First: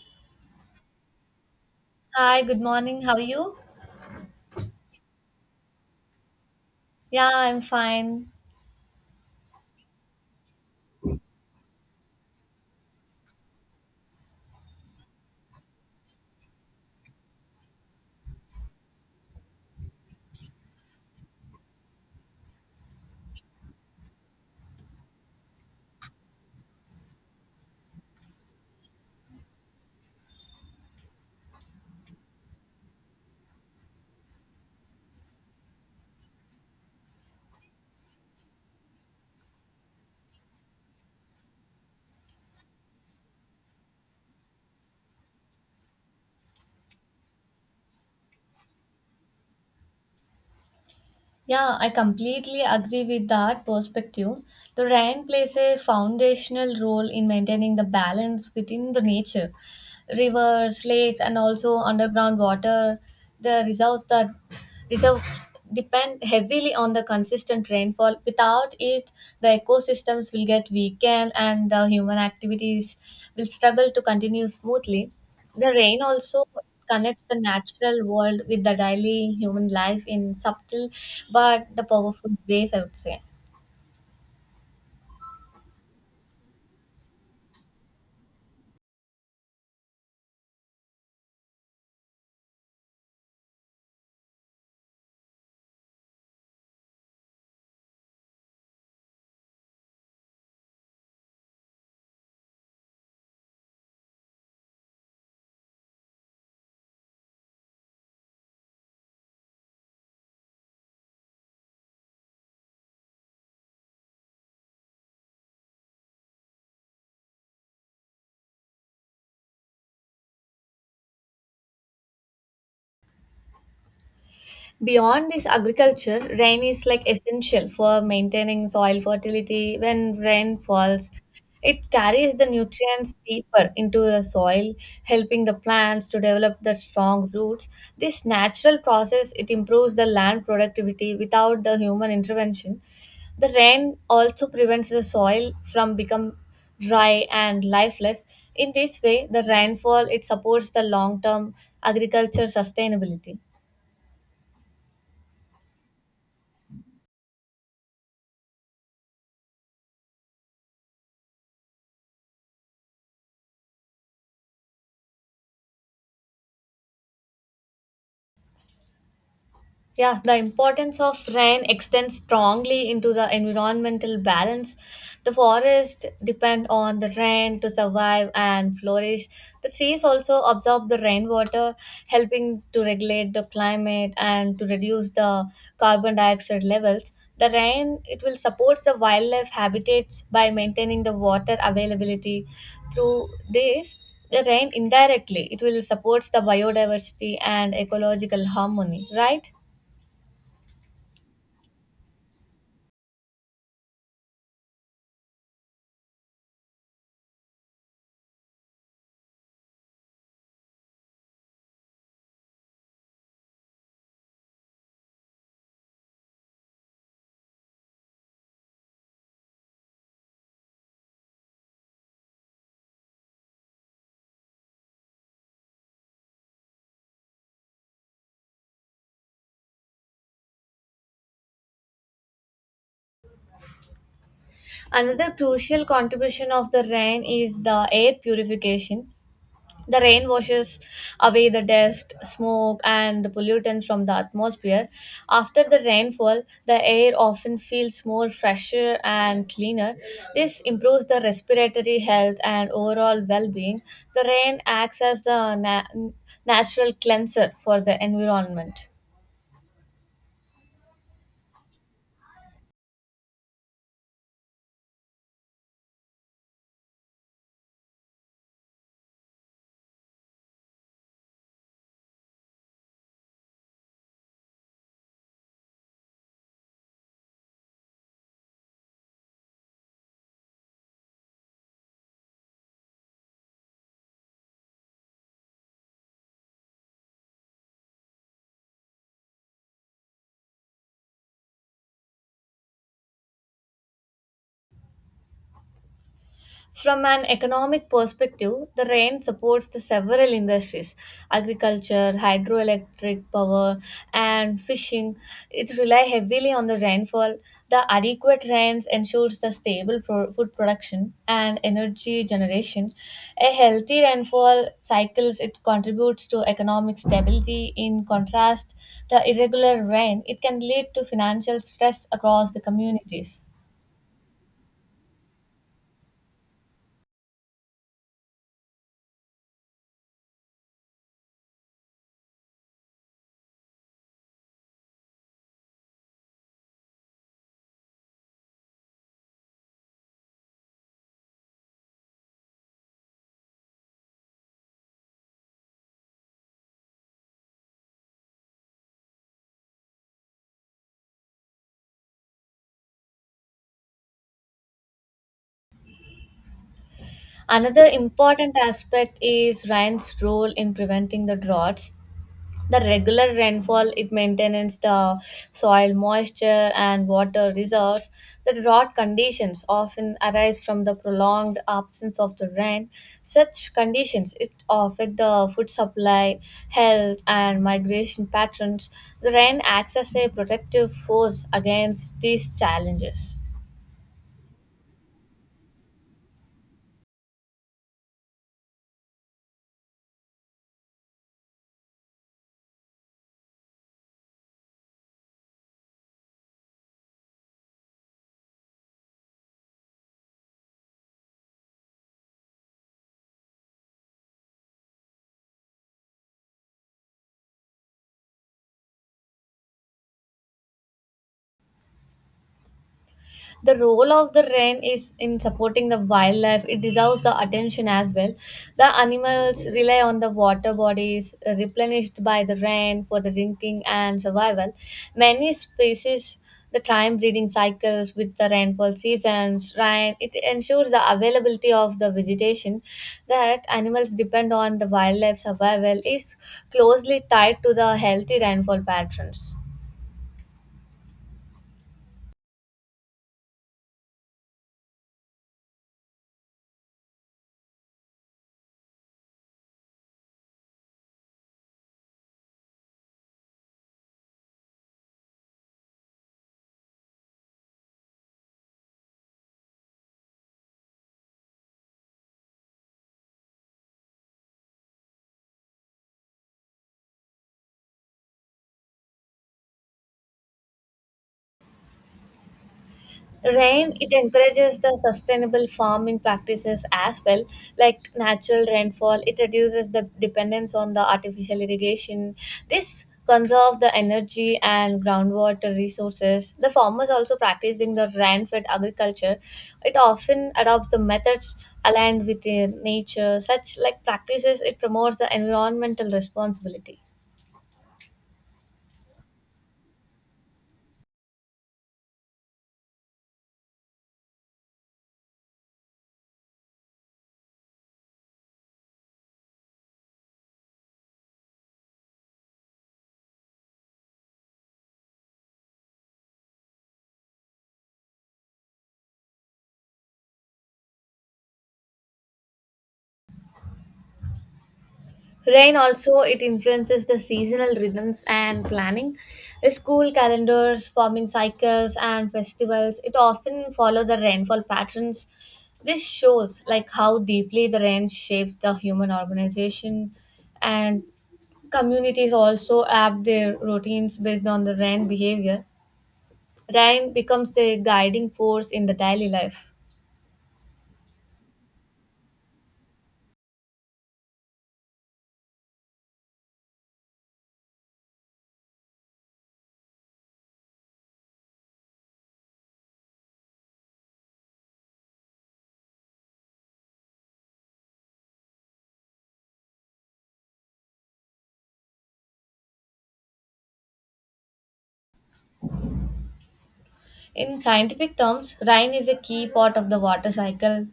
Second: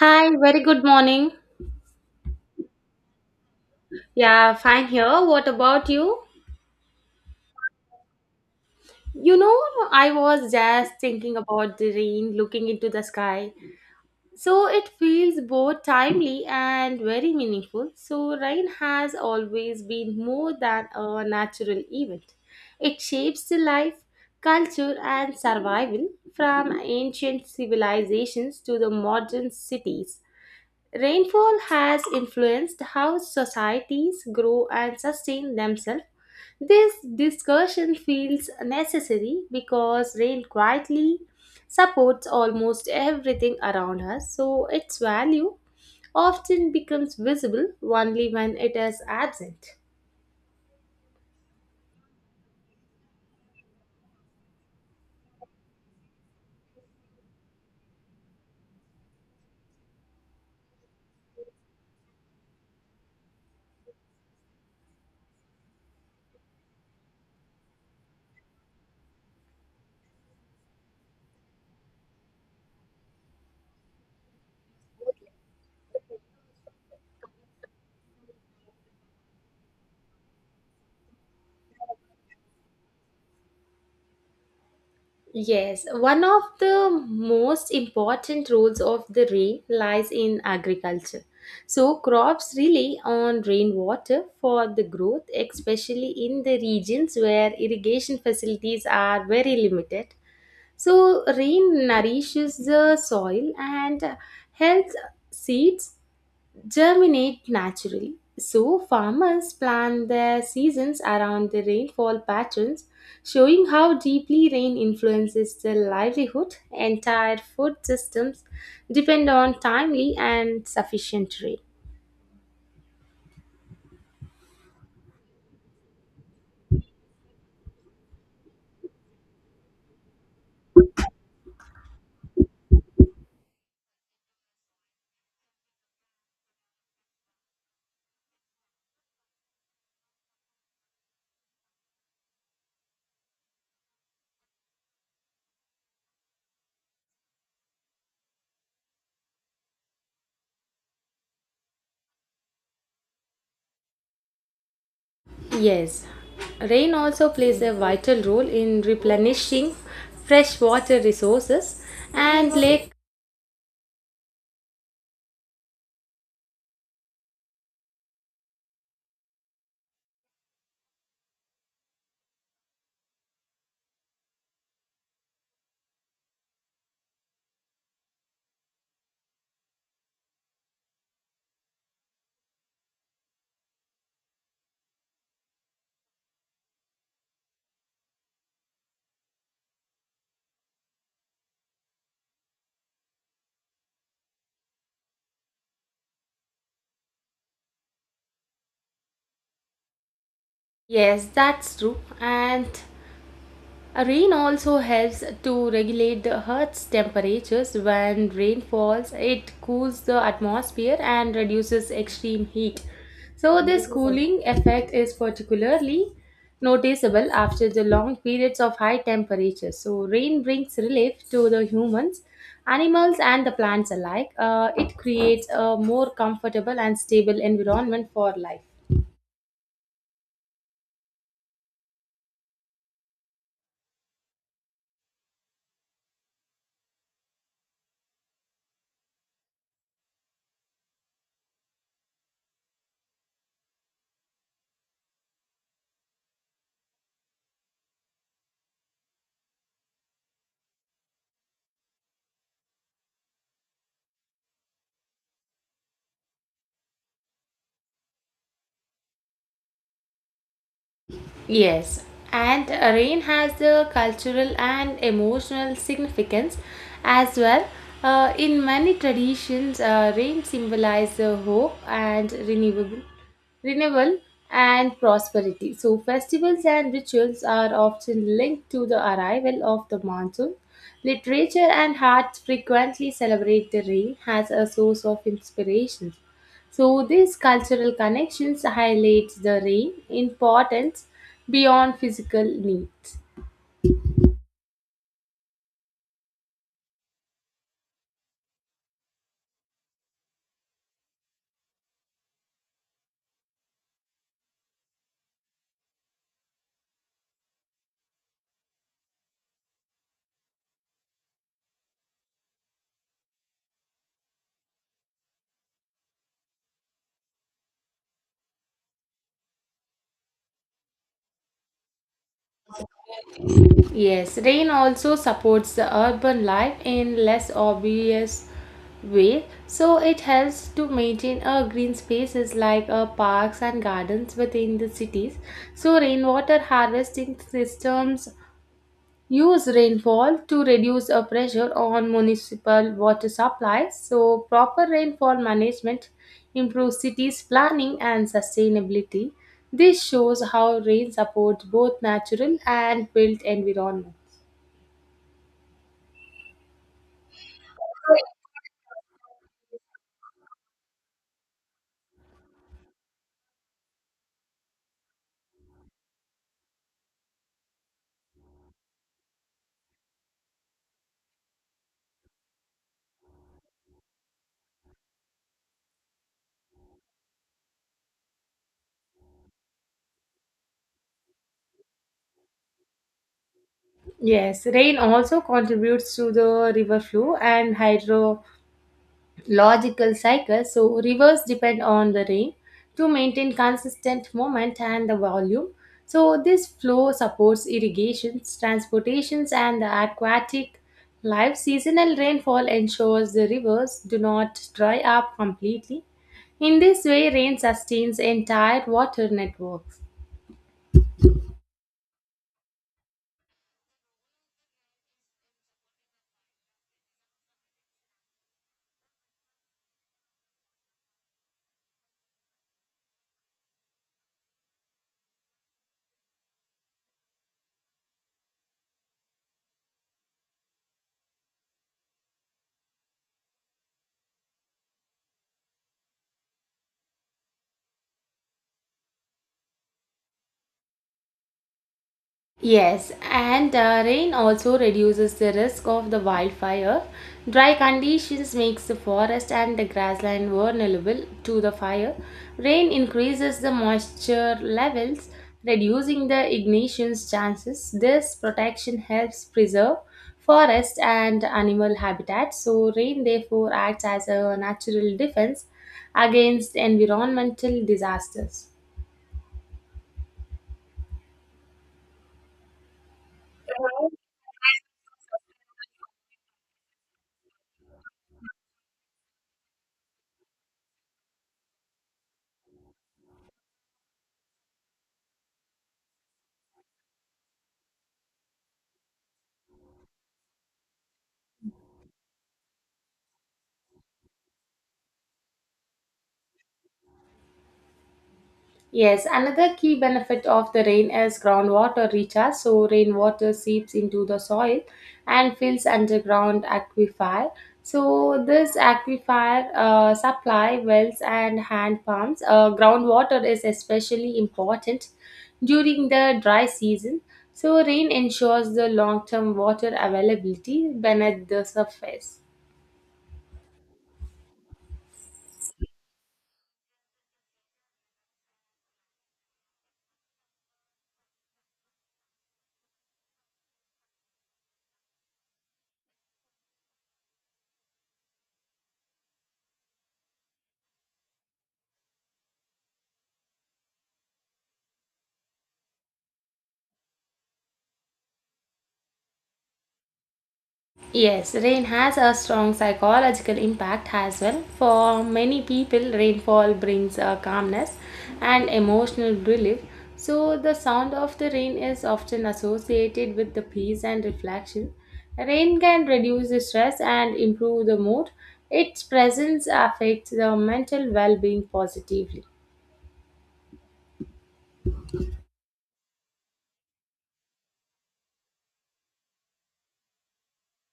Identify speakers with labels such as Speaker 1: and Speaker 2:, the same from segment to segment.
Speaker 1: Hi, very good morning.
Speaker 2: Hi, good morning. How are you?
Speaker 1: Yeah, fine here. What about you?
Speaker 2: Yeah, I'm fine.
Speaker 1: You know, I was just thinking about the rain, looking into the sky. So it feels both timely and very meaningful. So, rain has always been more than a natural event, it shapes the life, culture, and survival from ancient civilizations to the modern cities. Rainfall has influenced how societies grow and sustain themselves. This discussion feels necessary because rain quietly supports almost everything around us, so its value often becomes visible only when it is absent.
Speaker 2: Yeah, I completely agree with that perspective. The rain plays a foundational role in maintaining the balance within the nature. Rivers, lakes, and also underground water, the reserves depend heavily on the consistent rainfall. Without it, the ecosystems will get weakened and the human activities will struggle to continue smoothly. The rain also connects the natural world with the daily human life in subtle but the powerful ways, I would say.
Speaker 1: Yes, one of the most important roles of the rain lies in agriculture. So, crops rely on rainwater for the growth, especially in the regions where irrigation facilities are very limited. So, rain nourishes the soil and helps seeds germinate naturally. So, farmers plan their seasons around the rainfall patterns, showing how deeply rain influences their livelihood. Entire food systems depend on timely and sufficient rain.
Speaker 2: Beyond this agriculture, rain is like essential for maintaining soil fertility. When rain falls, it carries the nutrients deeper into the soil, helping the plants to develop the strong roots. This natural process it improves the land productivity without the human intervention. The rain also prevents the soil from become dry and lifeless. In this way, the rainfall it supports the long-term agriculture sustainability.
Speaker 1: Yes, rain also plays a vital role in replenishing freshwater resources and lake.
Speaker 2: Yeah, the importance of rain extends strongly into the environmental balance. The forest depend on the rain to survive and flourish. The trees also absorb the rainwater, helping to regulate the climate and to reduce the carbon dioxide levels. The rain it will support the wildlife habitats by maintaining the water availability. Through this, the rain indirectly it will support the biodiversity and ecological harmony, right?
Speaker 1: Yes, that's true. And rain also helps to regulate the Earth's temperatures. When rain falls, it cools the atmosphere and reduces extreme heat. So, this cooling effect is particularly noticeable after the long periods of high temperatures. So, rain brings relief to the humans, animals, and the plants alike. It creates a more comfortable and stable environment for life.
Speaker 2: Another crucial contribution of the rain is the air purification. The rain washes away the dust, smoke, and the pollutants from the atmosphere. After the rainfall, the air often feels more fresher and cleaner. This improves the respiratory health and overall well being. The rain acts as the natural cleanser for the environment.
Speaker 1: Yes, and rain has the cultural and emotional significance as well. In many traditions, rain symbolizes renewal and prosperity. So, festivals and rituals are often linked to the arrival of the monsoon. Literature and arts frequently celebrate the rain as a source of inspiration. So these cultural connections highlights the rain importance beyond physical needs.
Speaker 2: From an economic perspective, the rain supports the several industries agriculture, hydroelectric power, and fishing. It rely heavily on the rainfall. The adequate rains ensures the stable food production and energy generation. A healthy rainfall cycles it contributes to economic stability. In contrast, the irregular rain it can lead to financial stress across the communities.
Speaker 1: Yes, rain also supports the urban life in less obvious way. So it helps to maintain a green spaces like parks and gardens within the cities. So rainwater harvesting systems use rainfall to reduce a pressure on municipal water supplies, so proper rainfall management improves cities planning and sustainability. This shows how rain supports both natural and built environments.
Speaker 2: Another important aspect is rain's role in preventing the droughts. The regular rainfall it maintains the soil moisture and water reserves. The drought conditions often arise from the prolonged absence of the rain. Such conditions it affect the food supply, health, and migration patterns. The rain acts as a protective force against these challenges.
Speaker 1: Yes, rain also contributes to the river flow and hydro logical cycle. So rivers depend on the rain to maintain consistent movement and the volume. So this flow supports irrigations, transportations, and the aquatic life. Seasonal rainfall ensures the rivers do not dry up completely. In this way, rain sustains entire water networks.
Speaker 2: The role of the wren is in supporting the wildlife. It deserves the attention as well. The animals rely on the water bodies replenished by the wren for the drinking and survival. Many species the time breeding cycles with the rainfall seasons, rain, it ensures the availability of the vegetation that animals depend on the wildlife survival is closely tied to the healthy rainfall patterns.
Speaker 1: Yes, and rain also reduces the risk of the wildfire. Dry conditions makes the forest and the grassland vulnerable to the fire. Rain increases the moisture levels, reducing the ignition's chances. This protection helps preserve forest and animal habitat. So rain therefore acts as a natural defense against environmental disasters.
Speaker 2: Rain, it encourages the sustainable farming practices as well, like natural rainfall. It reduces the dependence on the artificial irrigation. This conserves the energy and groundwater resources. The farmers also practicing the rain-fed agriculture. It often adopts the methods aligned with the nature. Such like practices, it promotes the environmental responsibility.
Speaker 1: Yes, another key benefit of the rain is groundwater recharge. So, rainwater seeps into the soil and fills underground aquifer. So, this aquifer supply wells and hand pumps. Groundwater is especially important during the dry season. So, rain ensures the long term water availability beneath the surface.
Speaker 2: Rain also it influences the seasonal rhythms and planning. School calendars, farming cycles and festivals it often follow the rainfall patterns. This shows like how deeply the rain shapes the human organization and communities also adapt their routines based on the rain behavior. Rain becomes the guiding force in the daily life.
Speaker 1: Yes, rain has a strong psychological impact as well. For many people, rainfall brings a calmness and emotional relief. So, the sound of the rain is often associated with the peace and reflection. Rain can reduce the stress and improve the mood. Its presence affects the mental well being positively.
Speaker 2: In scientific terms, rain is a key part of the water cycle.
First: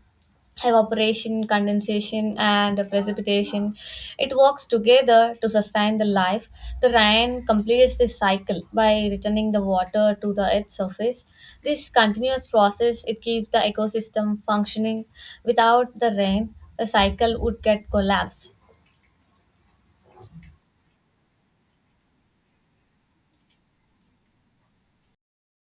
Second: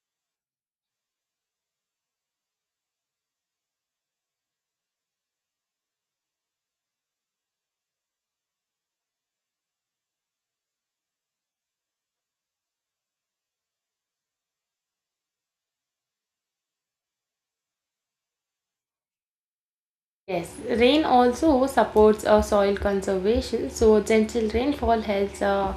Speaker 2: Evaporation, condensation, and precipitation. It works together to sustain the life. The rain completes this cycle by returning the water to the earth's surface. This continuous process it keeps the ecosystem functioning. Without the rain, the cycle would get collapsed.
Speaker 1: Yes, rain also supports soil conservation. So, gentle rainfall helps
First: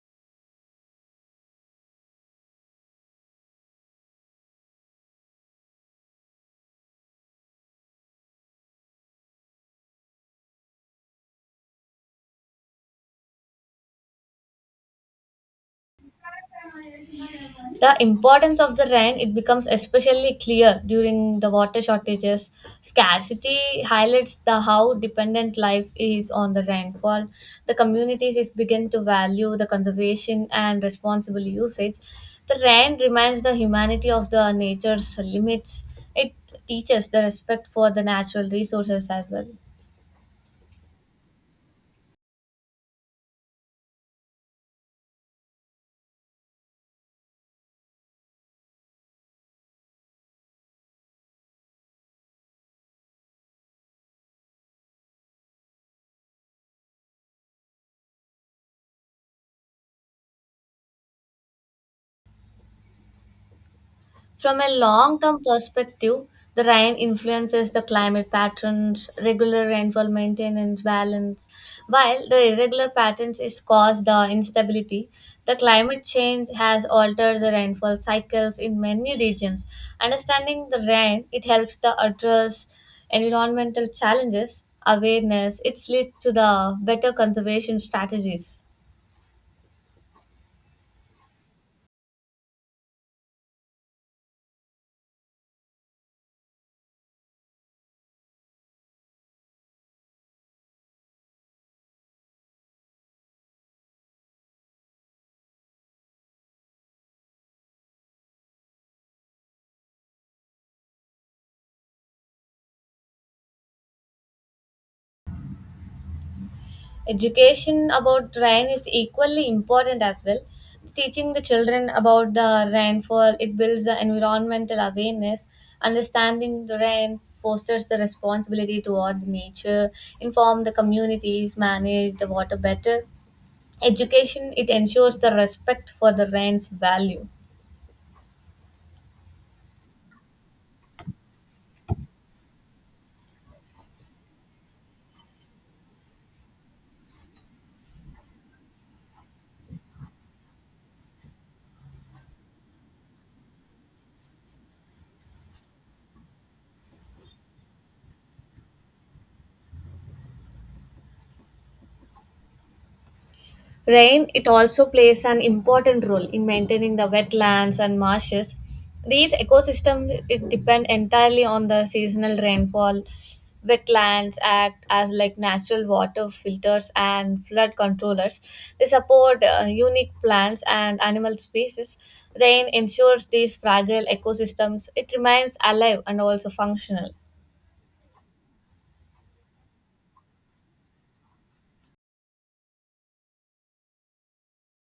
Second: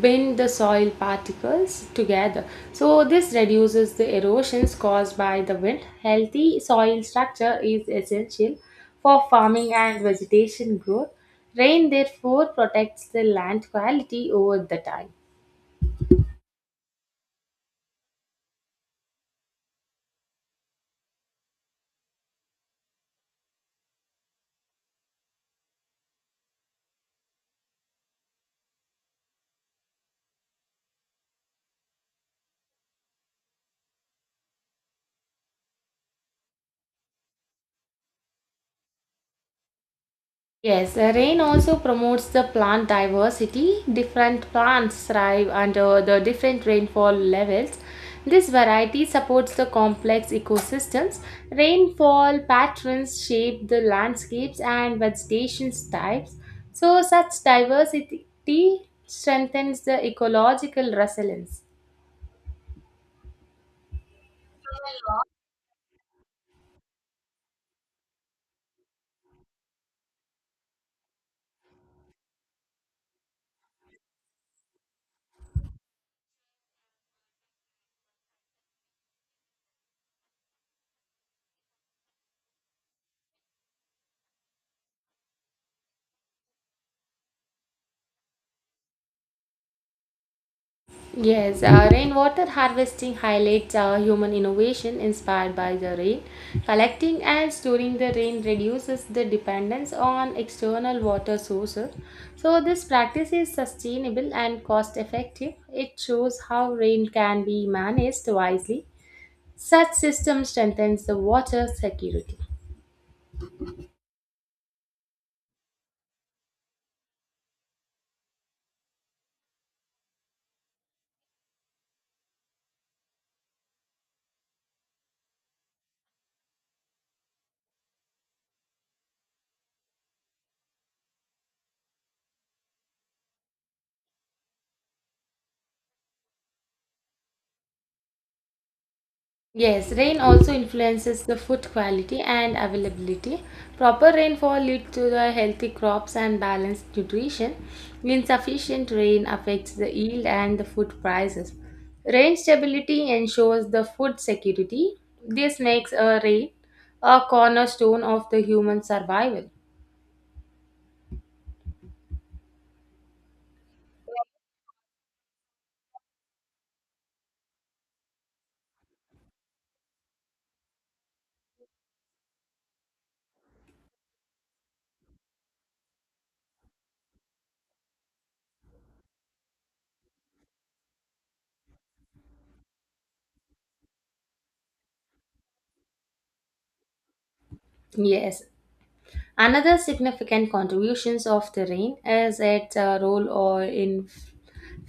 Speaker 1: bind the soil particles together. So, this reduces the erosions caused by the wind. Healthy soil structure is essential for farming and vegetation growth. Rain, therefore, protects the land quality over the time.
Speaker 2: The importance of the rain it becomes especially clear during the water shortages. Scarcity highlights the how dependent life is on the rainfall. The communities is begin to value the conservation and responsible usage. The rain reminds the humanity of the nature's limits. It teaches the respect for the natural resources as well.
Speaker 1: Yes, the rain also promotes the plant diversity. Different plants thrive under the different rainfall levels. This variety supports the complex ecosystems. Rainfall patterns shape the landscapes and vegetation types. So, such diversity strengthens the ecological resilience.
Speaker 2: From a long term perspective, the rain influences the climate patterns, regular rainfall maintenance balance, while the irregular patterns is caused the instability. The climate change has altered the rainfall cycles in many regions. Understanding the rain, it helps the address environmental challenges, awareness, it leads to the better conservation strategies.
Speaker 1: Yes, rainwater harvesting highlights human innovation inspired by the rain. Collecting and storing the rain reduces the dependence on external water sources. So, this practice is sustainable and cost effective. It shows how rain can be managed wisely. Such system strengthens the water security.
Speaker 2: Education about rain is equally important as well. Teaching the children about the rainfall it builds the environmental awareness. Understanding the rain fosters the responsibility toward nature. Inform the communities manage the water better. Education it ensures the respect for the rain's value.
Speaker 1: Yes, rain also influences the food quality and availability. Proper rainfall leads to the healthy crops and balanced nutrition. Insufficient rain affects the yield and the food prices. Rain stability ensures the food security. This makes a rain a cornerstone of the human survival.
Speaker 2: Rain, it also plays an important role in maintaining the wetlands and marshes. These ecosystems it depend entirely on the seasonal rainfall. Wetlands act as like natural water filters and flood controllers. They support unique plants and animal species. Rain ensures these fragile ecosystems it remains alive and also functional.
Speaker 1: Yes, another significant contributions of the rain is its role or in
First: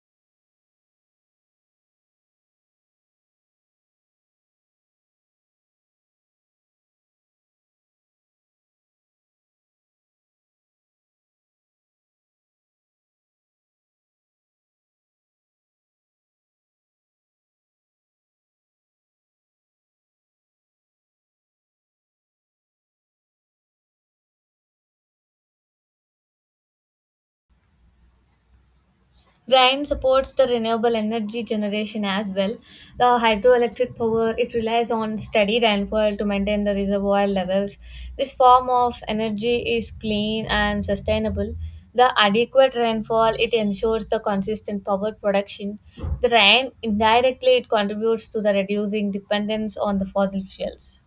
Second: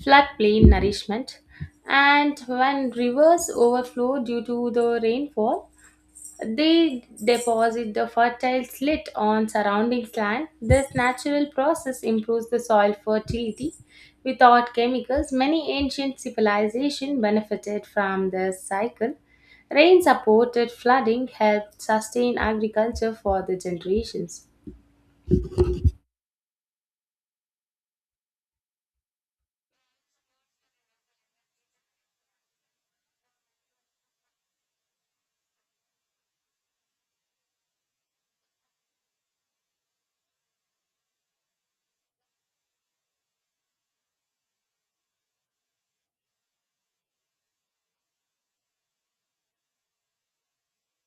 Speaker 1: floodplain nourishment. And when rivers overflow due to the rainfall, they deposit the fertile slit on surrounding land. This natural process improves the soil fertility. Without chemicals, many ancient civilizations benefited from this cycle. Rain supported flooding helped sustain agriculture for the generations.
Speaker 2: Rain supports the renewable energy generation as well. The hydroelectric power it relies on steady rainfall to maintain the reservoir levels. This form of energy is clean and sustainable. The adequate rainfall it ensures the consistent power production. The rain indirectly it contributes to the reducing dependence on the fossil fuels.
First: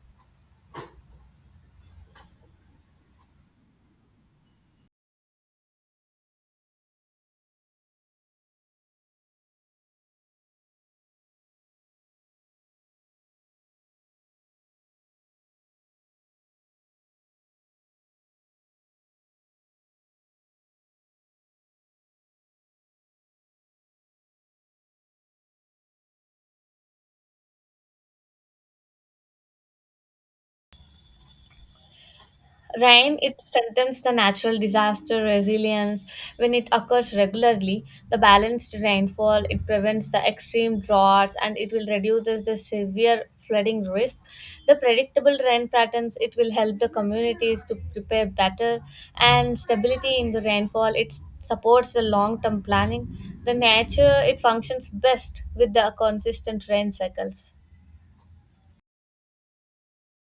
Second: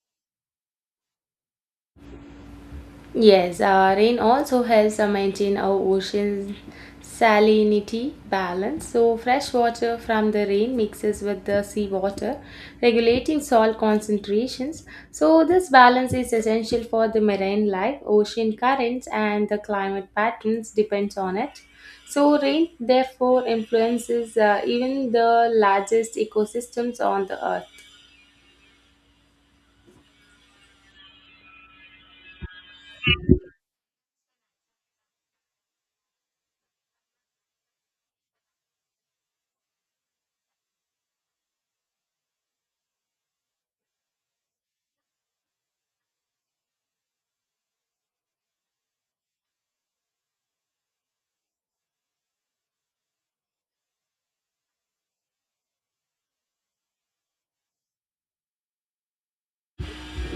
Speaker 1: Yes, rain also helps maintain our ocean salinity balance. So, fresh water from the rain mixes with the seawater, regulating salt concentrations. So, this balance is essential for the marine life. Ocean currents and the climate patterns depends on it. So, rain therefore influences even the largest ecosystems on the earth.
Speaker 2: Rain, it strengthens the natural disaster resilience when it occurs regularly. The balanced rainfall, it prevents the extreme droughts and it will reduces the severe flooding risk. The predictable rain patterns, it will help the communities to prepare better and stability in the rainfall, it supports the long-term planning. The nature, it functions best with the consistent rain cycles.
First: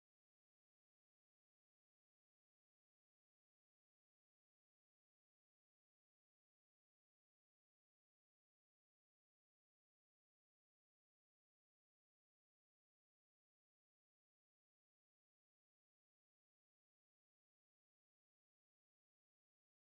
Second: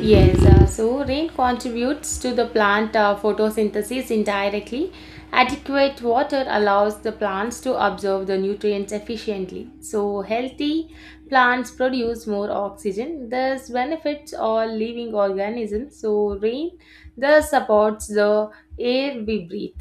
Speaker 1: Yes, so rain contributes to the plant photosynthesis indirectly. Adequate water allows the plants to absorb the nutrients efficiently. So, healthy plants produce more oxygen, thus, benefits all living organisms. So, rain thus supports the air we breathe.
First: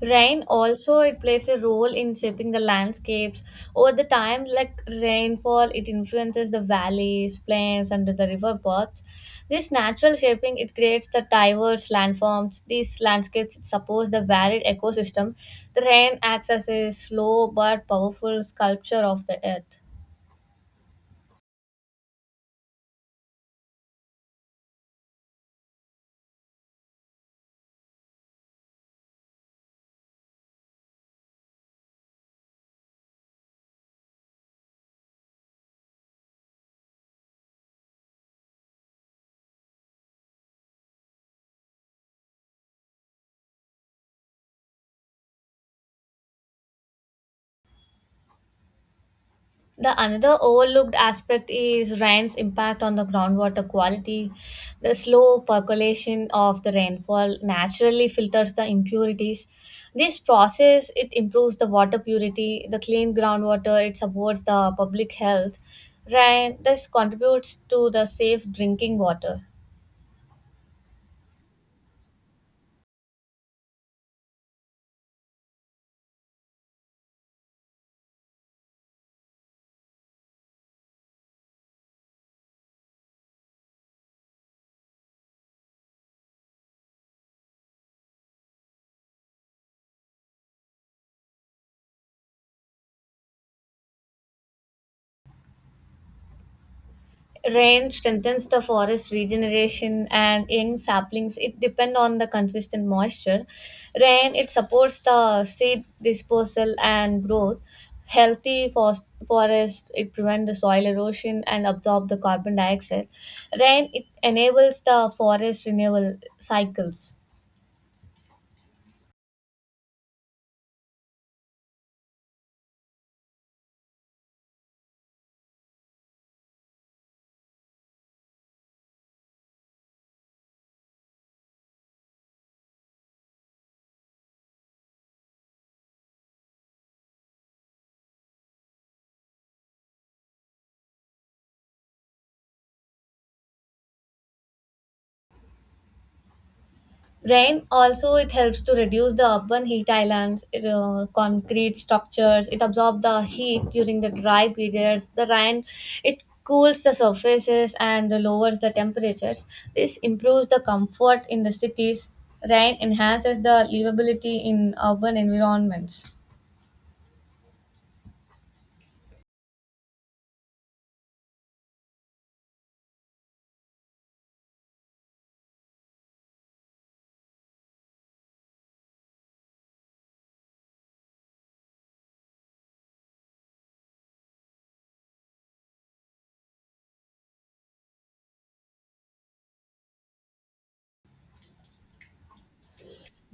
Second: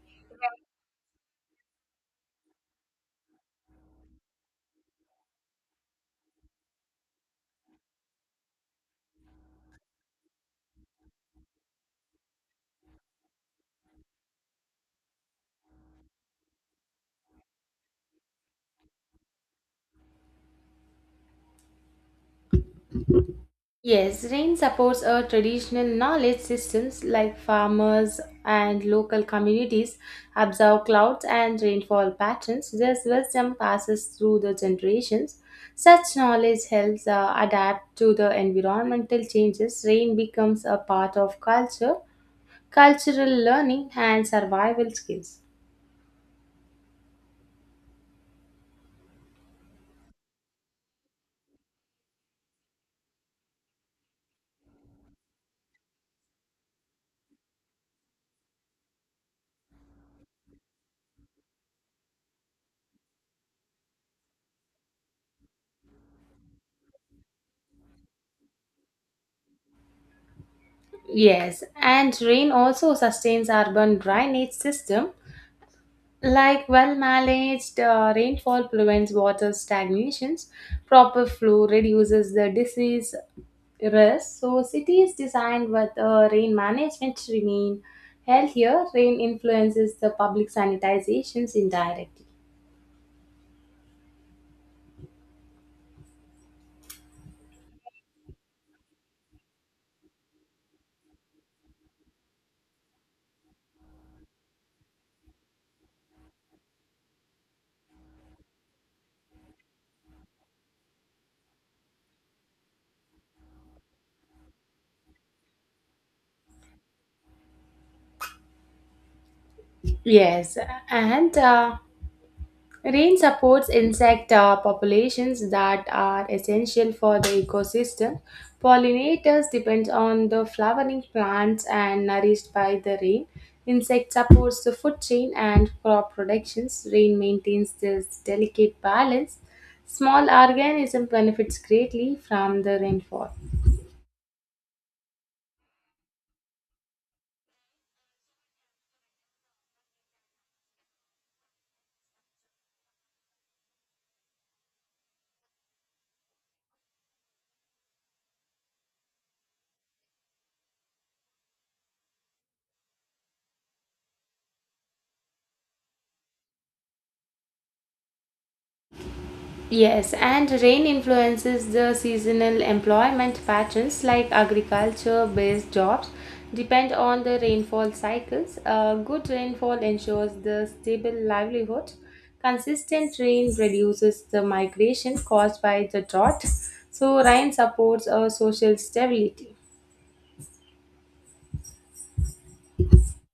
Speaker 2: Rain also it plays a role in shaping the landscapes over the time. Like rainfall, it influences the valleys, plains, and the river paths. This natural shaping it creates the diverse landforms. These landscapes support the varied ecosystem. The rain acts as a slow but powerful sculpture of the earth.
Speaker 1: Yes, rain supports our traditional knowledge systems like farmers and local communities observe clouds and rainfall patterns. This wisdom passes through the generations. Such knowledge helps adapt to the environmental changes. Rain becomes a part of cultural learning, and survival skills.
Speaker 2: The another overlooked aspect is rain's impact on the groundwater quality. The slow percolation of the rainfall naturally filters the impurities. This process it improves the water purity, the clean groundwater, it supports the public health. Rain this contributes to the safe drinking water.
Speaker 1: Yes, and rain also sustains urban drainage system. Like well managed rainfall prevents water stagnations, proper flow reduces the disease risk. So, cities designed with rain management remain healthier. Rain influences the public sanitizations indirectly.
Speaker 2: Rain strengthens the forest regeneration and young saplings. It depend on the consistent moisture. Rain it supports the seed dispersal and growth. Healthy forest it prevent the soil erosion and absorb the carbon dioxide. Rain it enables the forest renewal cycles.
Speaker 1: Yes, and rain supports insect populations that are essential for the ecosystem. Pollinators depend on the flowering plants and nourished by the rain. Insect supports the food chain and crop productions. Rain maintains this delicate balance. Small organism benefits greatly from the rainfall.
Speaker 2: Rain also it helps to reduce the urban heat islands, concrete structures. It absorbs the heat during the dry periods. The rain it cools the surfaces and lowers the temperatures. This improves the comfort in the cities. Rain enhances the livability in urban environments.
Speaker 1: Yes, and rain influences the seasonal employment patterns like agriculture based jobs depend on the rainfall cycles. Good rainfall ensures the stable livelihood. Consistent rain reduces the migration caused by the drought. So, rain supports our social stability.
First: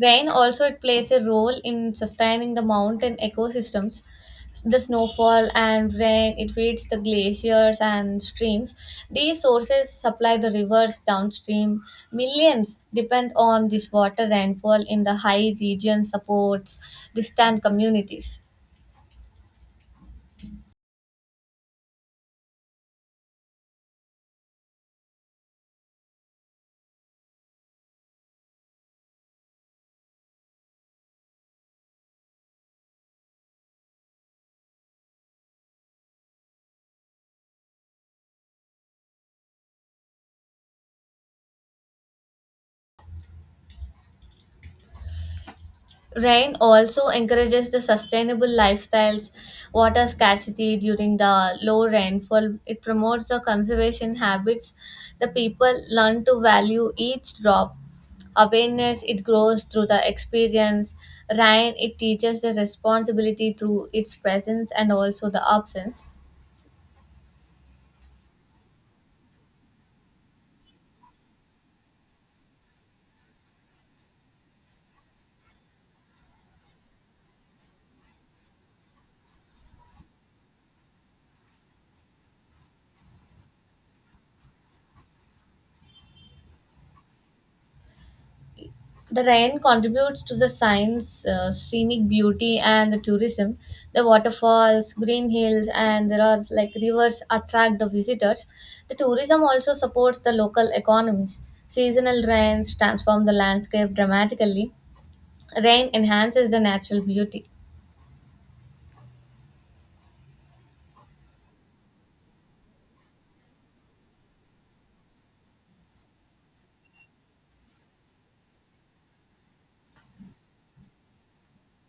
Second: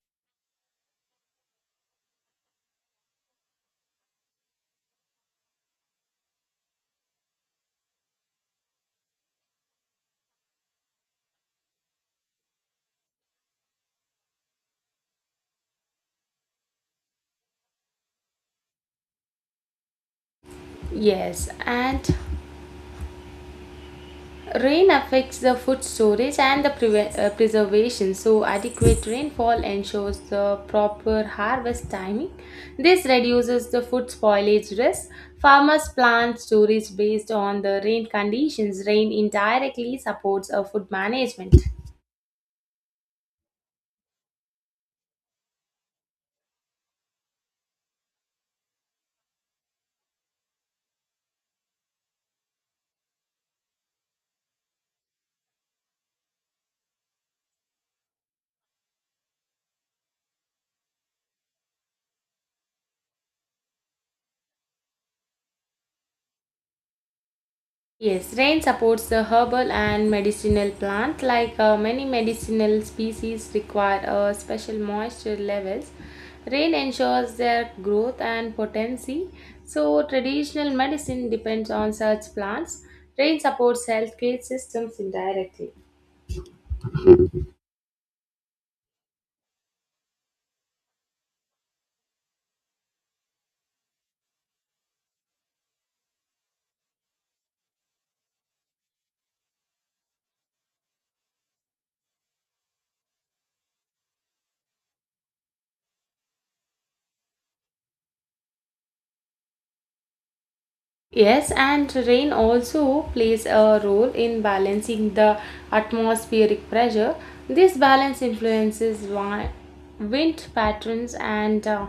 Speaker 2: Rain also it plays a role in sustaining the mountain ecosystems. The snowfall and rain, it feeds the glaciers and streams. These sources supply the rivers downstream. Millions depend on this water rainfall in the high region supports distant communities.
Speaker 1: Yes, and rain affects the food storage and the preservation, so adequate rainfall ensures the proper harvest timing. This reduces the food spoilage risk. Farmers plan storage based on the rain conditions. Rain indirectly supports a food management.
Speaker 2: Rain also encourages the sustainable lifestyles, water scarcity during the low rainfall. It promotes the conservation habits. The people learn to value each drop. Awareness, it grows through the experience. Rain, it teaches the responsibility through its presence and also the absence.
Speaker 1: Yes, rain supports the herbal and medicinal plant. Like many medicinal species require special moisture levels. Rain ensures their growth and potency. So traditional medicine depends on such plants. Rain supports healthcare systems indirectly.
Speaker 2: The rain contributes to the scenic beauty, and the tourism. The waterfalls, green hills, and there are like rivers attract the visitors. The tourism also supports the local economies. Seasonal rains transform the landscape dramatically. Rain enhances the natural beauty.
Speaker 1: Yes, and rain also plays a role in balancing the atmospheric pressure. This balance influences wind patterns and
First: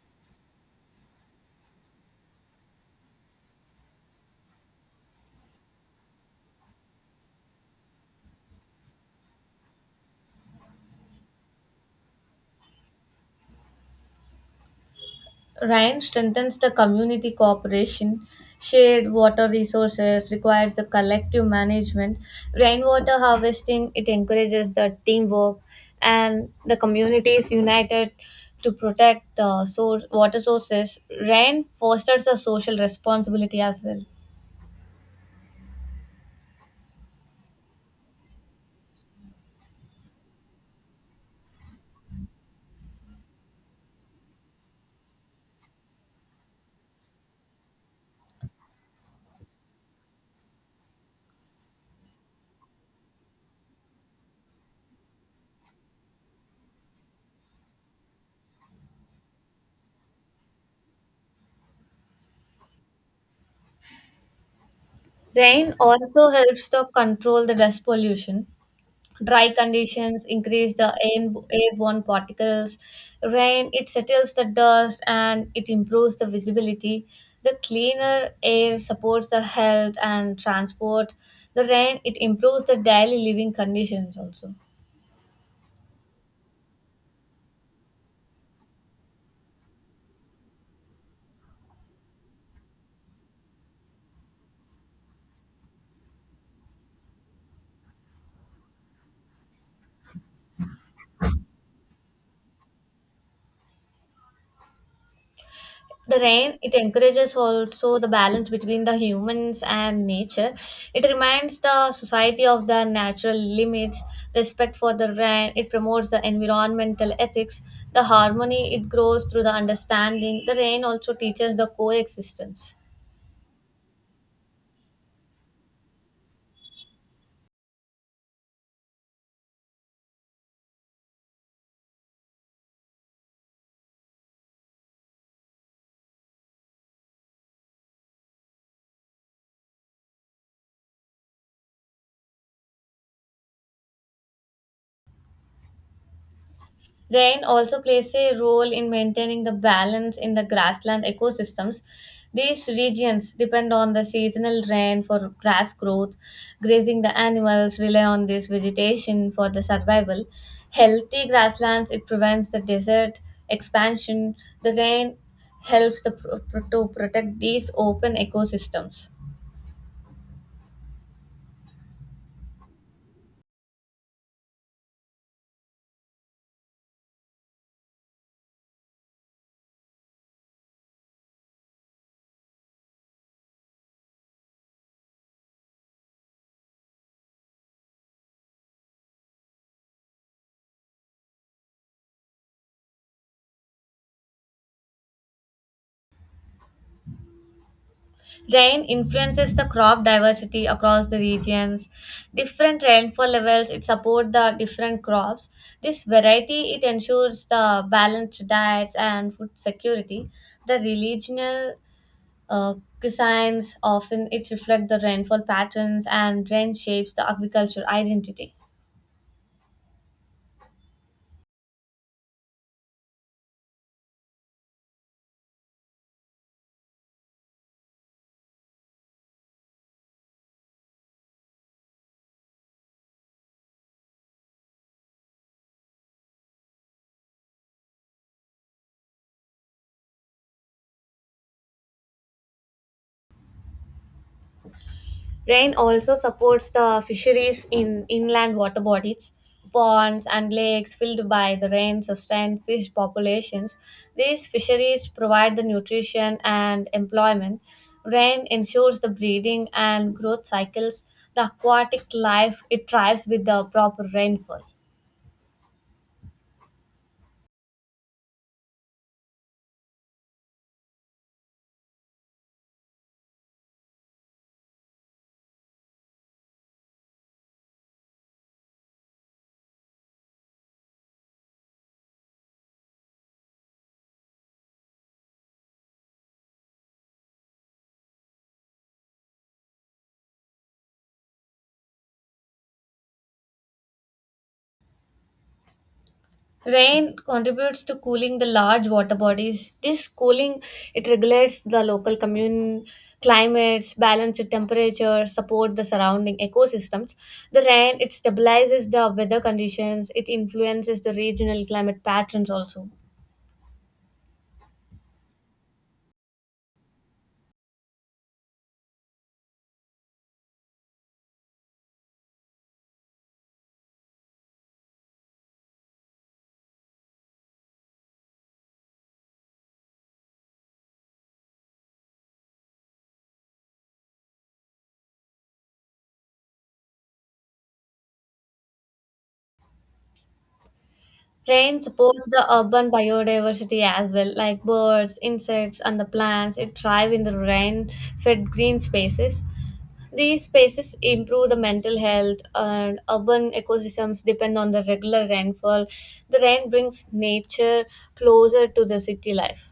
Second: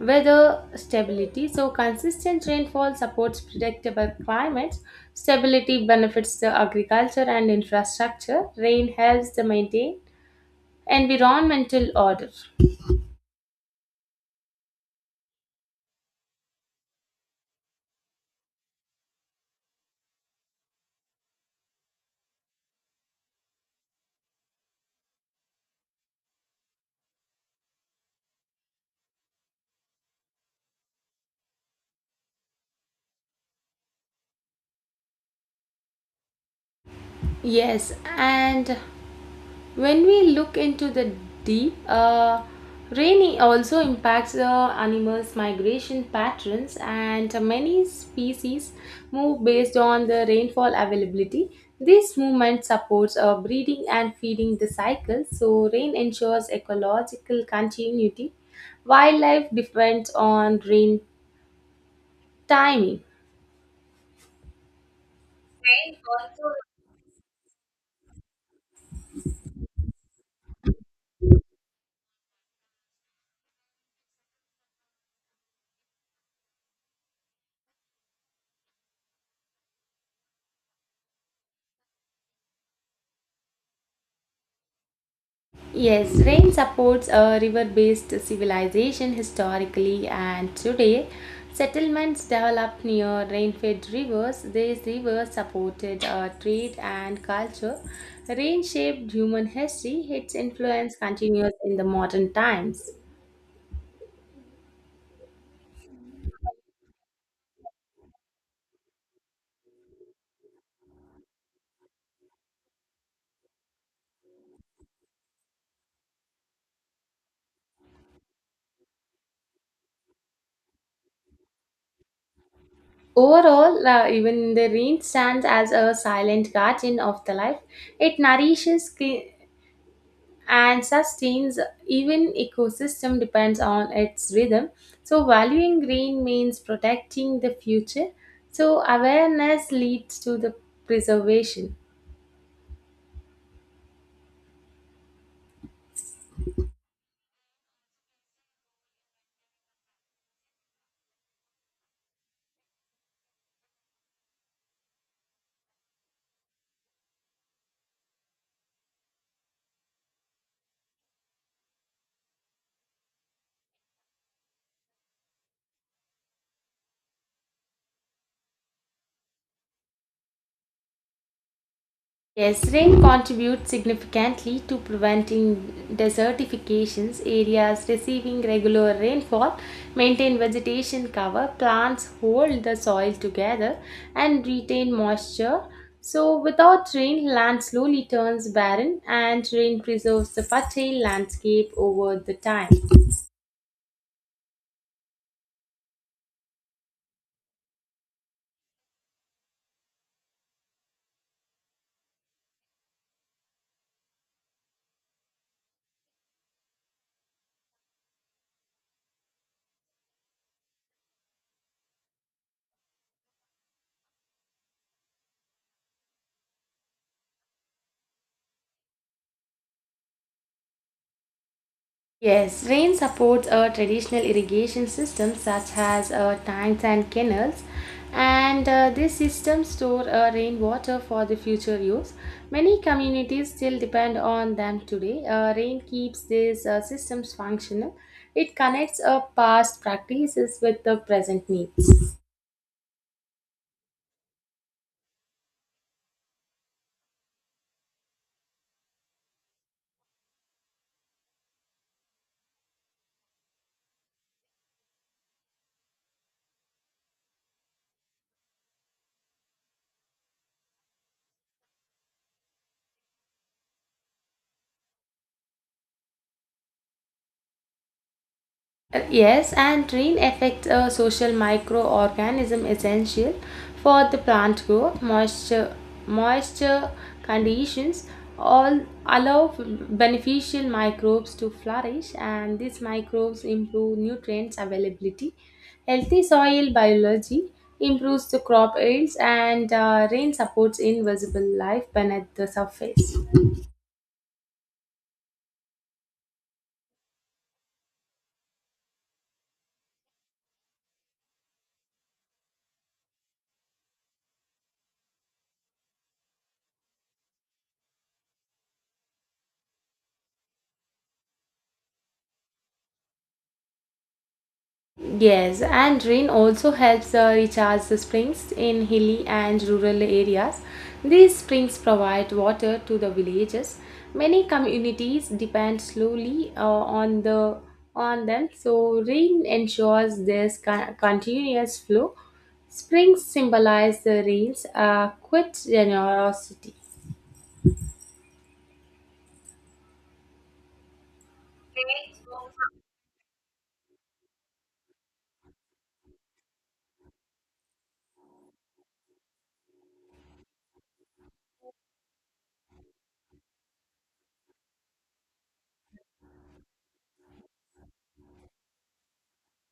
Speaker 1: weather stability. So, consistent rainfall supports predictable climates. Stability benefits the agriculture and infrastructure. Rain helps to maintain environmental order.
Speaker 2: Ryan strengthens the community cooperation. Shared water resources requires the collective management. Rainwater harvesting it encourages the teamwork, and the community is united to protect the source, water sources. Rain fosters a social responsibility as well.
Speaker 1: Yes, and when we look into the deep rain also impacts the animals migration patterns, and many species move based on the rainfall availability. This movement supports breeding and feeding the cycle, so rain ensures ecological continuity. Wildlife depends on rain timing.
Speaker 2: Rain also helps to control the dust pollution. Dry conditions increase airborne particles. Rain, it settles the dust and it improves the visibility. The cleaner air supports the health and transport. The rain, it improves the daily living conditions also.
Speaker 1: Yes, rain supports a river based civilization historically, and today settlements developed near rain fed rivers. These rivers supported trade and culture. Rain shaped human history, its influence continues in the modern times.
Speaker 2: The rain it encourages also the balance between the humans and nature. It reminds the society of the natural limits. Respect for the rain it promotes the environmental ethics. The harmony it grows through the understanding. The rain also teaches the coexistence.
Speaker 1: Overall, even the rain stands as a silent guardian of the life. It nourishes and sustains, even ecosystem depends on its rhythm, so valuing green means protecting the future, so awareness leads to the preservation.
Speaker 2: Rain also plays a role in maintaining the balance in the grassland ecosystems. These regions depend on the seasonal rain for grass growth, grazing the animals rely on this vegetation for the survival. Healthy grasslands it prevents the desert expansion. The rain helps to protect these open ecosystems.
Speaker 1: Yes, rain contributes significantly to preventing desertifications. Areas receiving regular rainfall maintain vegetation cover, plants hold the soil together and retain moisture. So, without rain, land slowly turns barren, and rain preserves the fertile landscape over the time.
Speaker 2: Rain influences the crop diversity across the regions. Different rainfall levels it support the different crops. This variety it ensures the balanced diets and food security. The regional uh, cuisines often it reflect the rainfall patterns and rain shapes the agricultural identity.
Speaker 1: Yes, rain supports our traditional irrigation systems such as tanks and canals, and these systems store rainwater for the future use. Many communities still depend on them today. Rain keeps these systems functional. It connects past practices with the present needs.
Speaker 2: Rain also supports the fisheries in inland water bodies. Ponds and lakes filled by the rain sustain fish populations. These fisheries provide the nutrition and employment. Rain ensures the breeding and growth cycles. The aquatic life it thrives with the proper rainfall.
Speaker 1: Yes and rain affects a social microorganism essential for the plant growth. Moisture conditions all allow beneficial microbes to flourish, and these microbes improve nutrients availability. Healthy soil biology improves the crop yields, and rain supports invisible life beneath the surface.
Speaker 2: Rain contributes to cooling the large water bodies. This cooling it regulates the local commune climates, balance the temperature, support the surrounding ecosystems. The rain it stabilizes the weather conditions, it influences the regional climate patterns also.
Speaker 1: Yes, and rain also helps recharge the springs in hilly and rural areas. These springs provide water to the villages. Many communities depend slowly on the on them, so rain ensures this continuous flow. Springs symbolize the rain's quiet generosity.
Speaker 2: Rain supports the urban biodiversity as well, like birds, insects, and the plants. It thrive in the rain fed green spaces. These spaces improve the mental health, and urban ecosystems depend on the regular rainfall. The rain brings nature closer to the city life.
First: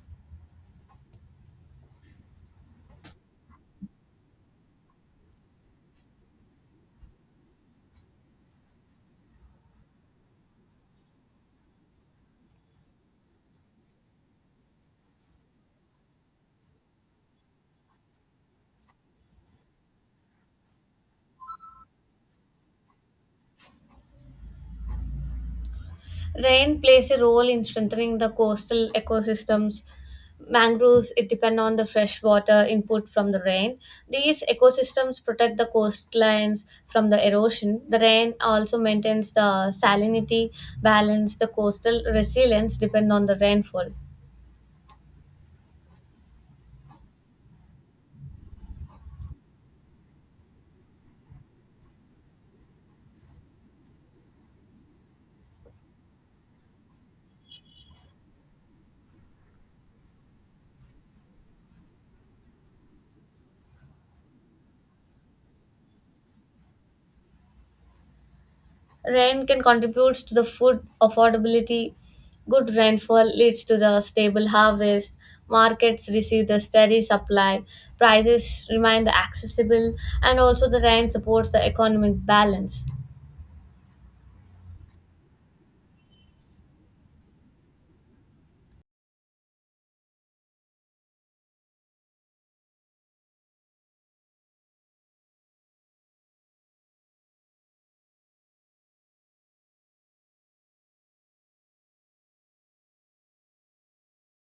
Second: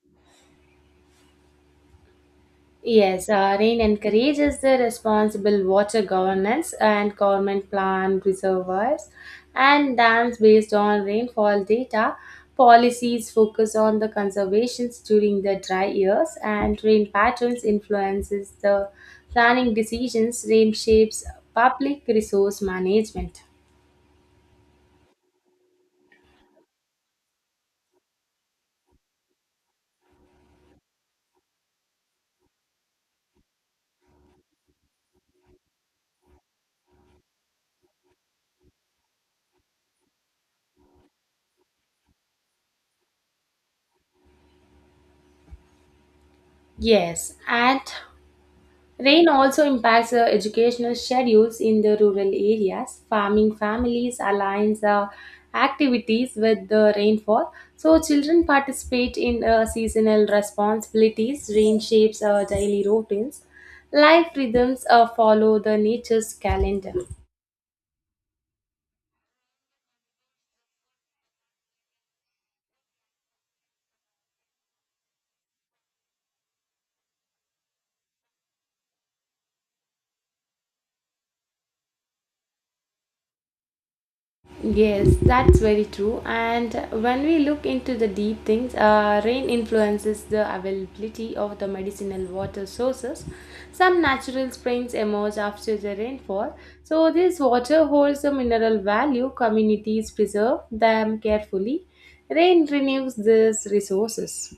Speaker 1: Yes, rain encourages the responsible water governance, and government plan reservoirs and dams based on rainfall data. Policies focus on the conservations during the dry years, and rain patterns influences the planning decisions. Rain shapes public resource management.
Speaker 2: Rain plays a role in strengthening the coastal ecosystems. Mangroves it depend on the fresh water input from the rain. These ecosystems protect the coastlines from the erosion. The rain also maintains the salinity balance. The coastal resilience depend on the rainfall.
Speaker 1: Yes, and rain also impacts the educational schedules in the rural areas. Farming families align the activities with the rainfall, so children participate in seasonal responsibilities. Rain shapes daily routines. Life rhythms follow the nature's calendar.
Speaker 2: Rain can contribute to the food affordability. Good rainfall leads to the stable harvest. Markets receive the steady supply. Prices remain the accessible, and also the rain supports the economic balance.
Speaker 1: Yes, that's very true. And when we look into the deep things, rain influences the availability of the medicinal water sources. Some natural springs emerge after the rainfall, so this water holds a mineral value. Communities preserve them carefully. Rain renews these resources.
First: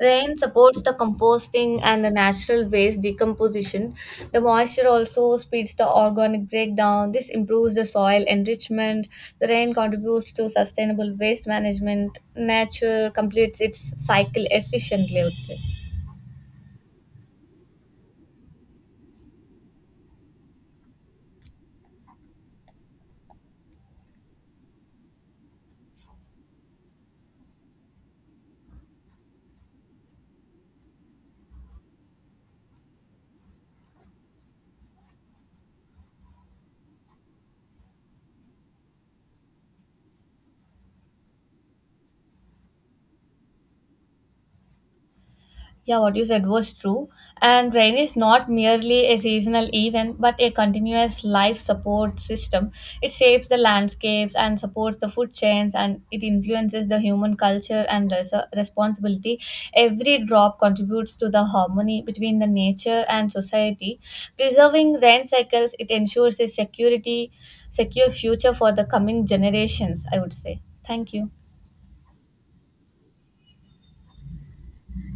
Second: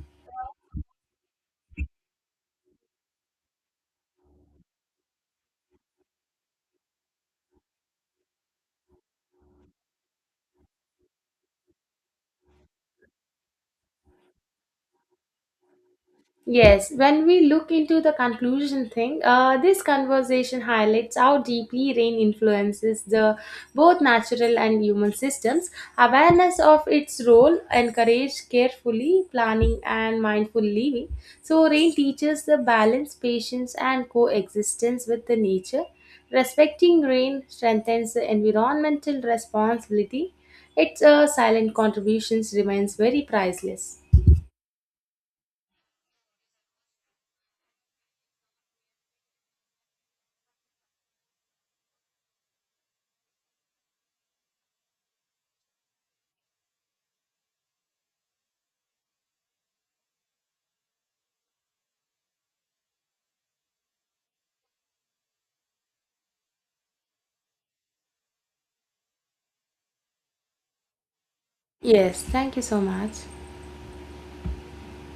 Speaker 2: Rain supports the composting and the natural waste decomposition. The moisture also speeds the organic breakdown. This improves the soil enrichment. The rain contributes to sustainable waste management. Nature completes its cycle efficiently, I would say.
Speaker 1: Yes, when we look into the conclusion thing, this conversation highlights how deeply rain influences the both natural and human systems. Awareness of its role encourage carefully planning and mindful living. So rain teaches the balance, patience, and coexistence with the nature. Respecting rain strengthens the environmental responsibility. Its silent contributions remains very priceless.
Speaker 2: Yeah, what you said was true. And rain is not merely a seasonal event, but a continuous life support system. It shapes the landscapes and supports the food chains, and it influences the human culture and responsibility. Every drop contributes to the harmony between the nature and society. Preserving rain cycles, it ensures secure future for the coming generations. I would say. Thank you.
Speaker 1: Yes, thank you so much.